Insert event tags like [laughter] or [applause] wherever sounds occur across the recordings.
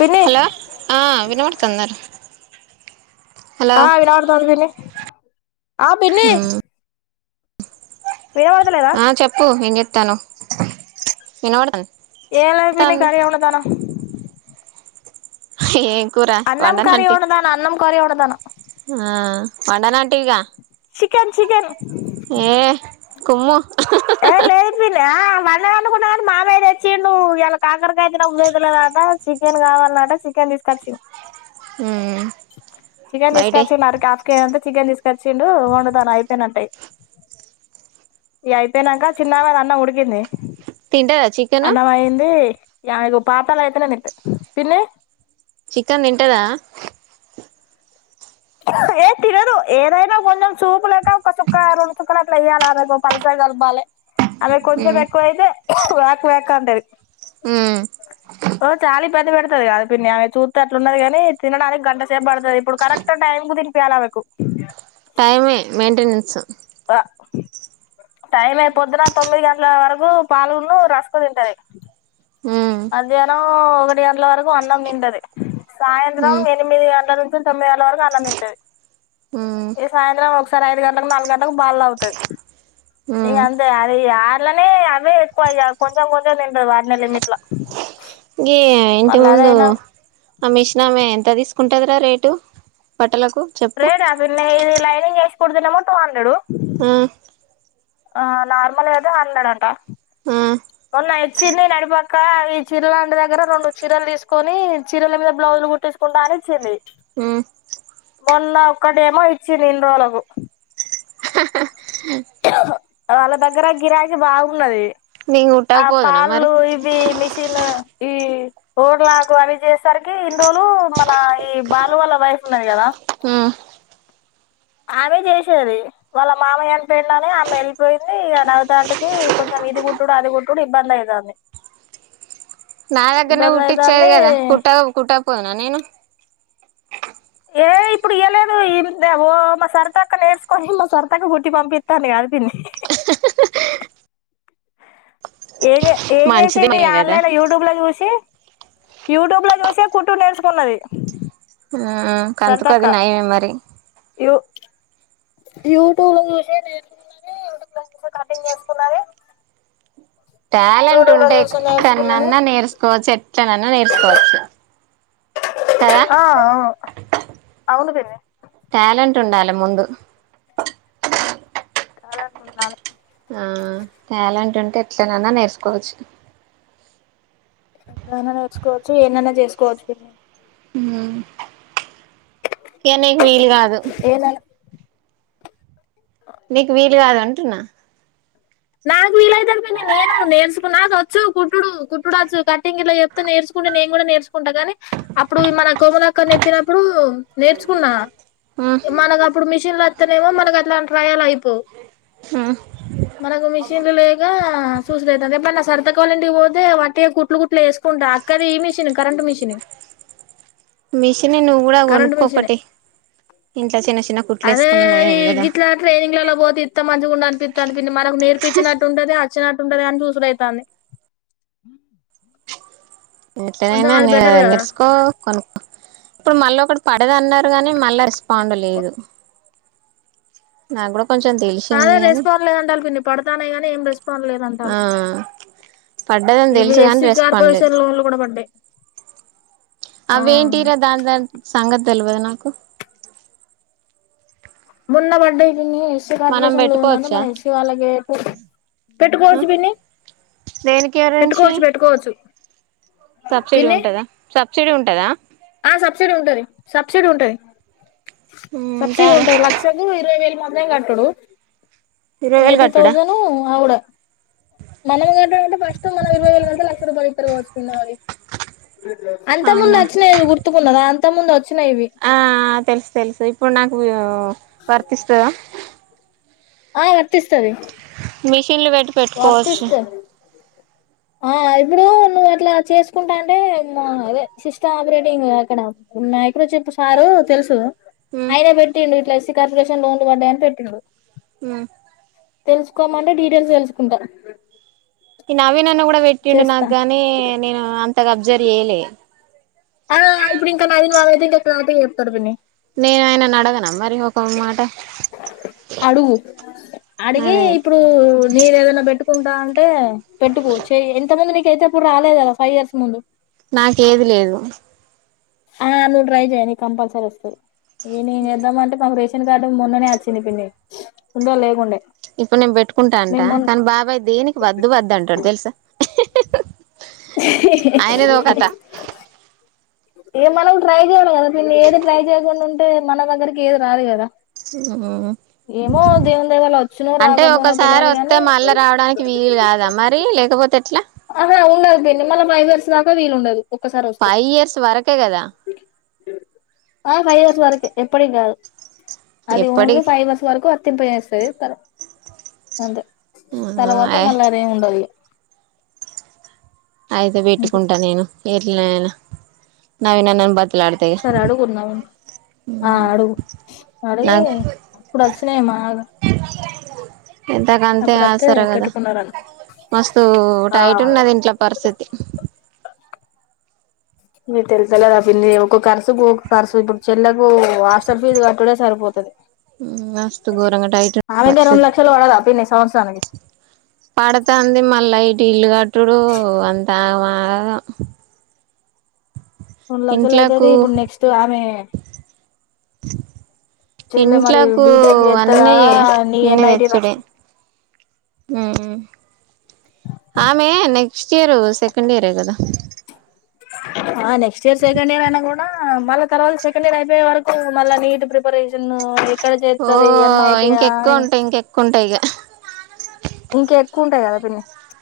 పిన్ని హలో హ వినవాడుతాందారా ఆ వినవడుతది పిన్ని ఆ పిన్ని ఉమ్, వినబడతలేదా ఆ చెప్పు ఏం చెత్ తను ఇనవడుతన్ ఏం లే పిన్ని కర్రీ వండుతాన హె అన్నం కర్రీ వండుతనా అన్నం కర్రీ వండుతనా ఆ వండ అంటివి గా చికెన్ చికెను ఏ కుమ్ము నే అండుకున్న గాని మామయ్య తెచ్చిడు ఇయ్యల కాకరకాయ తినబుద్ది అయితలే అట చికెన్ కావాలన్నట చికెన్ తీసుకచ్చు ఈయూ ఉమ్, చికెన్ బయటే తీసుకొచ్చి మరి కాకరకాయ వద్దు చికెన్ తీసుకొచ్చిండు వండుతాన అయిపోయినటే ఇగా అయిపోయినాక చిన్న ఆమెది అన్నం ఉడికింది తింటారా చికెను. యా ఇగో పాప్డాలైతే నే తింటా పిన్ని. చికెన్ తింటదా. ఏ తినదు, ఏదైనా కొంచెం సుపు లెక్క ఒక చుక్క, రెండు చుక్కలు, అట్లా ఎయ్యాల రేపు పలసాగా కలపాలే. అదే కొంచెం ఉమ్, ఎక్కువైతే. వ్యాక్ వ్యాక్అంటాది. హుమ్మ్. ఓ చాలీ ఇబ్బంది పెడతాది కాదు పిన్ని, ఆమె చూస్తే అట్లున్నది కాని తినడానికి గంట సేప్ పడ్తాడి. ఇప్పుడు కరెక్ట్ టైం కు తినిపియాలి ఆమెకు. టైమే మెయింటెనెన్స్. టా టైమే పొద్దున తొమ్మిది గంటల వరకు పాలున్ను రస్కు తింటాది. ఉమ్, మధ్యాహ్నం ఒకటి గంటల వరకు అన్నం తింటాది, సాయంత్రం ఉమ్, ఎనిమిది గంటల నుంచి తొమ్మిది గంటల వరకు అన్నం తింటాది. ఉమ్, ఇగ సాయంత్రం ఒకసారి ఐదు గంటలకు, నాలుగు గంటలకు పాల్ తాగుతాది. ఇగ ఉమ్. అంతే అది ఆర్లనే అవే ఎక్కువ ఇగ, కొంచెం కొంచెం తింటాది వాటినే లిమిట్ల. గీమే ఇంటి ముందు ఆ మిషినామే ఎంత తీస్క్. ఉంటదిరా రేటు బట్టలకు. చెప్పు రేటా పిన్నీ ఇది లైనింగ్ ఏస్. కుడితేనేమో టు హండ్రెడు. ఉమ్. ఆ నార్మల్ గా అయితే హండ్రెడ్ అంట. ఉమ్, కొన్నా [unintelligible] చిన్ని నడిపక్క ఈ చీరలాంటి దగ్గర, రెండు చీరలు తీసుకొని, చీరల మీద బ్లౌజులు కుట్టిసుకుంటా అని ఇచ్చింది. ఉమ్. మొన్న ఒక్కటేమో ఇచ్చింది ఇన్ని రోజులకు. వాళ్ళ దగ్గర గిరైకి బాగున్నది. నేను ఆ కుట్టకపోదునా మరి పాళ్ళు ఇవి మిషిన్. ఈ రోడ్లాకు అవి చేేసేసరికి ఇన్రోళ్ళు మన ఈ బాలు వాళ్ళ వైఫ్ ఉన్నది కదా. హుమ్మ్. ఆమె చేసేది వాళ్ళ మామయ్యని పెండాని ఆమె ఎళ్ళిపోయింది ఇగ నవితాంటికి కొంచెం ఇది కుట్టుడు అది కుట్టుడు ఇబ్బంది అయితంది. నాదగ్గరనే కుట్టిచ్చేది కదా, కుట్టక కుట్టకపోదునా నేను. ఏ ఇప్పుడు ఇయ్య లేదు, ఇన్ దే ఓ మా సరీతక్క నేర్చుకొని, మా సరితక్క కుట్టి పంపిత్తందీ కాద్ పిన్ని. ఎన్జే మంచిదే ఏంజేసింది కదా ఆన్లైన్ లా యూట్యూబ్ లా జూసి. యూట్యూబ్ లా జూసే కుట్టుడు నేర్చుకున్నది. ఉమ్ సరతక్క కంతుకది నయమే మరి. యూ యూట్యూబ్ లో జూసే నేర్చుకున్నది. యూట్యూబ్ లో జూసే కటింగ్ నేర్చున్నది. టాలెంట్ ఉంటే ఎక్కడ్నన్నా నేర్చుకోవచ్చు ఎట్లనన్నా నేర్చుకోవచ్చు కదా. ఆ, అవును అవును పన్ని. టూన్డాలే ముందు. టాలెంట్ ఉండాలే. ఉమ్ టాలెంట్ ఉంటే ఎట్లనన్నా నేర్చుకోవచ్చు. ఎట్లనన్నా నేర్చుకోవచ్చు ఏడ్నాన్న చేసుకోవచ్చు పిన్ని. హుమ్. ఇగ నీకు వీలు కాదు. ఏదైనా నీకు వీలు కాద అంటున్నా నాకు వీలయితది. గాని నేను నేర్చుకున్నా నాకు వోచ్చు కుట్డుడు కుట్టుడు ఆచ్చు కట్టింగ్ ఇట్లా చెప్తే నేర్చుకుంటే నేను కూడా నేర్చుకుంటా గానీ అప్పుడు మన కోమలక్క నేర్పిచ్చినప్పుడు నేర్చుకున్నా ఉమ్ మనకు అప్పుడు మిషన్లు అత్తనేమో మనకు అట్లాంటి ట్రయాలు అయిపోవు ఉమ్ మనకు మిషన్లు లేక చూసూడు అయితంది ఎప్పుడన్న సారితక్క వాలింటికి పోతే వాట్టిగా కుట్లు కుట్లు వేసుకుంటా అక్కది ఈ మిషిన్ కరెంట్ మిషిన్ మిషనీ నువ్వు కూడా కొనుక్కో ఓకటి ఇంట్ల చిన్న చిన్న కుట్లు అదే ఏసుకుంది ఈ నయం గాదా గిట్లా ట్రైనింగ్లలో పోతే ఇంత మంచిగా ఉండు అనిపిత్తంది మనకు నేర్పించినట్టుంటది ఆ అచ్చినాట్టు ఉంటది. గాని చూసూడు ఆయితంది ఎట్నైనా నే కదా నేర్సుకో కొను ఇప్పుడు మళ్ళీ ఒకటి పడది అన్నారు గానీ మళ్ళా రెస్పాండ్ లేదు. నాకు కూడా కొంచెం అదే తెలిసింది అని రెస్పాండ్ లేదంటారు పిన్ని పడుతున్నాయి గాని ఏం రేస్ పాండ్ లేదంటారు. ఆ పడ్డదని ఇవి తెలుసు కాని ఎస్సీ రెస్పాండ్ లేదు కార్పొరేషన్ లోన్లు కూడా పడ్డాయి. ఆ అవి ఏంటియి రా దా దాని సంగతి తెలవది నాకు మొన్న పడ్డయి పిన్ని ఎస్సీ మనం కార్పొరేషన్ లోన్ అంటే పెట్టుకోవచ్చా మన ఎస్సీ వాళ్ళకే పెట్టుకోవచ్చు పిన్ని దేనికి గురించి పెట్టుకోవచ్చు పెట్టుకోవచ్చు. సబ్సిడీ పిన్ని ఉంటదా సబ్సిడీ ఉం టదా ఆ సబ్సిడీ ఉంటది సబ్సిడీ ఉంటది ఉంటా సబ్సిడీ ఉంటది లక్షకు ఇరవై వేలు మం దే కట్టుడు ఇరవై వేలు ఎయిటీ కట్టుడా తౌసండ్ అవుడే మనం గట్టుడంటే ఫస్ట్ మనం ఇరవై వేలు కడితే లక్ష రూపాయలు ఇత్ రోజుకుండాలి అంత ముందు అవునా ఆత్ తే గుర్తుకున్నదా అంత ముందు వ ఆ తెలుసు తెలుసు ఇప్పుడు నాకూ వు వర్తిస్తదా ఆ వర్తిస్తది మీ ఇల్లు వేట్టి పెట్టుకోవచ్చు వర్తిస్తే ఆ ఇప్పుడు నువు అట్లా చేసుకుంటా అంటే మా అదే సిస్టమ్ ఆపరేటింగ్ అక్కడ నాయకుడ చెప్పు సారు తెలుసు ఆయన పెట్టుకోవచ్చు పెట్టిండు ఇట్ల ఎస్సీ కార్పోరేషన్ లోన్ లు పడ్డయనీ పెట్టిండు హ్మ్ తెలుసుకోమంటే డిటేయిల్స్ తెలుసు కుంట నవీనన్న కూడ పెట్టిండు నాకు గానీ నేను అం తగా అబ్జరి చెయలే ఆ ఇప్పుడు ఇంకా నవీన్ మామైతే ఇంక క్లారిటీ గా చెప్తడు పిన్ని నేను ఆయనను అడగనా మరి ఒక మాట అడుగు అడిగీ అదే ఇప్పుడు నీది ఏదైనా పెట్టుకుంటా అం టే పెట్టుకోవచ్చు ఎంత మంది నీ కైతే ఎప్పుడు రాలేదు కదా ఫైవ్ ఇయర్స్ ముందు నాకేది లేదు ఆ నువ్వు ట్రై చేయ్ కంపల్సరీ వస్తాయి నేనేం ఏం వేద్దామంటే పమరే న్ కార్డు మొన్ననే వచ్చింది పిన్ని ఉండ లేకుండే ఇప్పుడు నేను పెట్టుకుంటా అంటా మేము మొన్ కానీ బాబాయ్ దేనికి వద్దు వద్ద అంటాడు తెలుసా ఆయనదో కథ [unintelligible] ఏ మనం ట్రై చేయాలి కదా పిన్ని ఏది ట్రై చేయకుండా ఉంటే మన దగ్గరికి ఏది రాదు కదా ఏమో దేవుని దయ వల్ల వచ్చునో అంటే రాకపోనో ఒకసారి తెలవదు వస్తే గాని మళ్ళా రావడానికి వీలు కాదా మరి లేకపోతే ఎట్లా ఆహా ఉండదు పిన్ని మళ్ళీ ఫైవ్ ఇయర్స్ దాకా వీలు ఉండదు ఒక్కసారి వస్తే ఫైవ్ ఇయర్స్ వరకే కదా ఆ ఫైవ్ ఇయర్స్ వరకే ఎప్పటికి కాదు అది ఎప్పటి ఓన్లీ ఫైవ్ర్స్ వరకు ప పస తర అంతే తర్వాత మళ్ళ అదేమి ఉండదు ఇగ అయితే అంతే పెటుకుంటా నేను ఏ నేనా నాయి నిన్న బాతిక్ ఒకసారి అడుగు ఉన్నవో, ఆ అడుగు అడిగి నాకు అప్పుడు వచ్చినాయి మాగా ఇంతా కంటే అప్పుడైతే ఆసరా కదా పెట్టుకున్నారని మస్తు ఆ టైట్ ఉన్నది ఇ మీ తెలుసో లేదో పిన్ని ఒక కార్ ఖర్చు ఇప్పుడు చెల్లకు హాస్టల్ ఫీజు కట్టుడే సరిపోతది, మస్తు ఘోరంగా టైట్ ఆమెకె రెండు పరిస్థితి లక్షలు పడదా పిన్ని సంవత్సరానికి పడతాంది తావాహ్ రెండు లక్షలు అయితది ఇప్పుడు నెక్స్ట్ ఆమె చెల్లె మరి ఇంట్లకు బీటెక్ చేత్తదా అన్నీ నీ అన్నీ ఎన్ ఐ టి తెచ్చుడే రాస్త. ఉమ్ ఆమె నెక్స్ట్ ఇయర్ సెకండ్ ఇయర్ ఎ గదా ఆ నెక్స్ట్ ఇయర్ సెకండ్ ఇయర్ అయినా కూడా, మళ్ళా తర్వాత సెకండ్ ఇయర్ అయిపోయే వరకు మళ్ళ నీట్ ప్రిపరేషను అ ఓ ఇంకెక్కువ ఉంటాయ్ ఇంకెక్కుంటాయ్ ఇగ ఇంకా ఎక్కువ ఉంటా కదా పిన్ని ప్చ్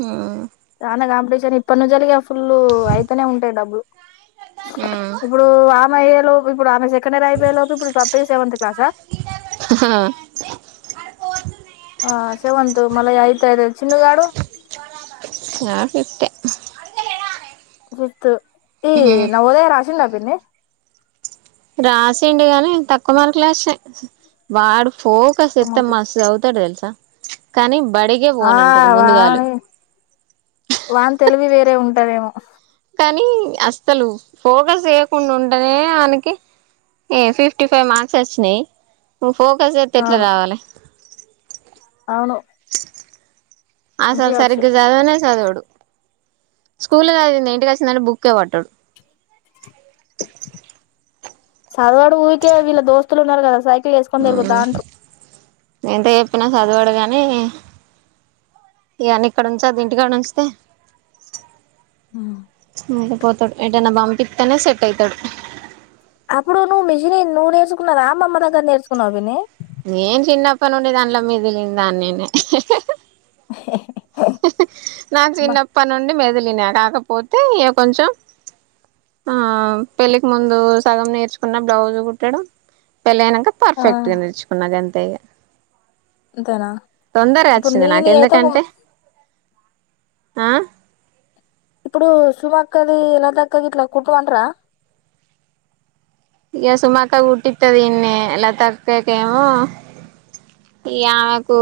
హ్మ్ చానా కాంపిటీషన్ ఇప్పటి నుంచెలిగ ఫుల్లు అయితేనే ఉంటాయ్ డబ్బులు ఉమ్ ఇప్పుడు ఆప్ అయ్యేలోపు ఇప్పుడు ఆమె సె కండియర్ అయిపోయే లోపు ఇప్పుడు పప్పి సెవెంత్ క్లాసా ఆ సెవెంతు మల ఆయితాది ఆ ఫిఫ్తే హ్ అదేకదానే ఫిప్తు ఈ నవోదయ రాశిండా విన్నీ రాసిండి గానీ తక్కువ మార్కులే వచ్చినాయ్ వాడు ఫోకస్ ఒక్క ఎత్తే ముడుపు మస్త్ చదువుతాడు తెల్సా కానీం ఆ వాని వాన్ తెలివి వేరే ఉం దేమో కానీ అసలు ఫోకస్ చేయకుండా ఉంటనే ఆయనకి, ఏ ఫిఫ్టీ ఫైవ్ మార్క్స్ వచ్చినాయి ఫోకస్ చేస్తతే ఎట్లా అవును రావాలి అవును ఆసలు మంచిగా వచ్చు సరిగ్గా చదవనే చదవుడు స్కూల్దింది అంట కా బుక్ పట్టడు చదవాడు ఊరికే వీళ్ళ దోస్తులు ఉన్నారు కదా సై వేస్కొని తిరుగతండ్రు నేంత చెప్పినా చదువాడు గాని ఇవన్న ఇక్కడ ఉంచది ఇంటికాడ ఉంచితే మ పత్త ఏటన్నా పంపిత్తనే సెట్ అయితడు అప్పుడు నువ్వు మిషిని నువ్ నేర్చుకున్నదా అమ్మమ్మ దగ్గర నేర్చుకువ పిన్ని నేను చిన్నప్ప నుండి దాంట్లో మిదిలిన దాన్నేనాయె [inaudible] నా అమ్మ చిన్నప్పటి నుండి మెదిలి కాకపోతే ఇక కొంచెం ఆ పెళ్ళికి ముందు సగం నేర్చుకున్న బ్లౌజ్ కుట్టడం పెళ్ళనంక ఆ పర్ఫెక్ట్ గా నర్చుకున్న అది అంతే గా అంతేనా తొందరగా ఇప్పుడు వచ్చింది నాకు నీని అయితే ఎందుకంటే ఆ ఇప్పుడు సుమక్కది లతక్కది ఇట్లా కుంటూ మంటార ఇక సుమక్కగా కుట్టిత్తది ఇన్నే లతక్కకేమో ఇగ ఆమెకు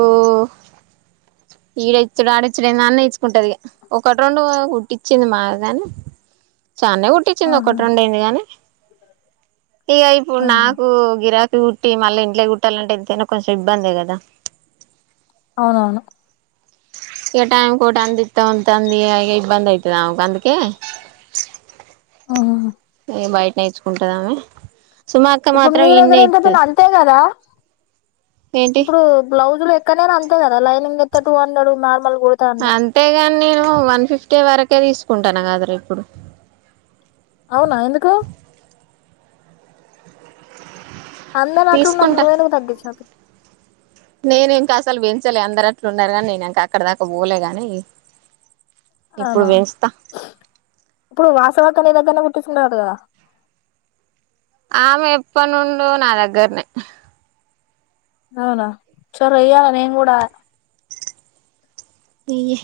ఈడ ఇచ్చడు ఆడ ఇచ్చడు ఏ నాన్న ఇచ్చుకుంటది ఒకటి రెండు కుట్టించిింది మాగా కాని చాన్నే కు కుట్టించిింది ఆహా ఒకటి రెండు ఎందిగాని ఇగ ఇప్పుడు ఆహా నాకు గిరాక కుట్టి మళ్ళీ ఇంట్లయి కుట్టాలంటే ఎంతైనా కొంచెం ఇబ్బందే కదా అవునవును ఇగ టైమ్ కి ఓటి అందింత ఓటి అందియ్య ఇగ ఇబ్బంద అయితది ఆమెకు అందుకే ఆహాహా బయట ఇచ్చుకుంటాదమే ఇప్పుడు నీ దగ్గర ఎంత పిన్ని అంతే కదా ఏంటి ఇప్పుడు బ్లౌజ్ ఎక్కన్నైనా అంతే కదా లైనింగ్ ఎత్తే టూ హండ్రెడ్ నార్ అంతేగాని నేను వన్ ఫిఫ్టీ వరకే తీసుకు కుంటాను కాద్ర ఇప్పుడు అవునా ఎందుకు అందర్ అట్లున్నపుడు తీసుకుంటా నువ్వు ఎందుకు తగ్గించిన వ్ పి నేను ఇంకా అసలు పెంచలే అందరట్లు ఉన్నారు కాని నేను ఇంకా అక్కడ దాకా పోలే గాని ఇప్పుడు అవునా పెంచుతా ఇప్పుడు వాసవ క్క నీదగ్గరనే కుట్టిచ్చుకుంటాదట గ ఆమె ఎప్పనుండో నా దగ్గర్నే అవునా చో రయ్య నేం కూడా ఇయ్యి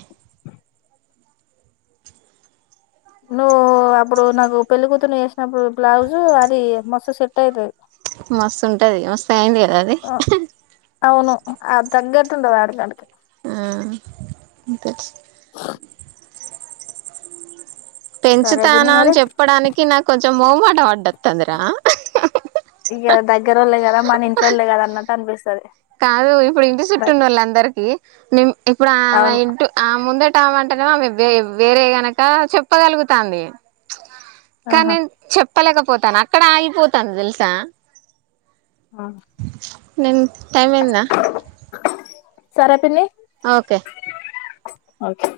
నువ్వు అప్పుడు నాకు పెళ్ళి కూతురు ని చేసినప్పుడు బ్లౌజు అది మస్తు సెట్ అయితది మస్తు ఉంటది మస్త అయింది కదా అది ఆ అవును అ తగ్గట్టుంటది ఆడికాడికి ఆ ఇంకా సరే పెంచుతాన పిన్ని అని మరి చెప్పడానికి నాకు కొంచ మౌమాట అదువతంధిరా ఇక దగ్గరోళ్ళే కదా మన ఇంట్లోళ్ళే కదా అన్నట్టు అనిపిస్తది కాదు ఇప్పుడు ఇంటి చుట్టూ ఉండ వాళ్ళ అందరికి ఇప్పుడు ఆమె అవును ఇంటి ఆమె ముంద టామంటేనే [unintelligible] వేరే గనక చెప్పగలుగుతాంది ఆహా కానీ చెప్ చెప్పలేకపోతాను అక్కడ ఆగిపోతాను తెలుసా ఆ నేను టైమ్ అయిందా సరే పిన్ని ఓకే ఓకే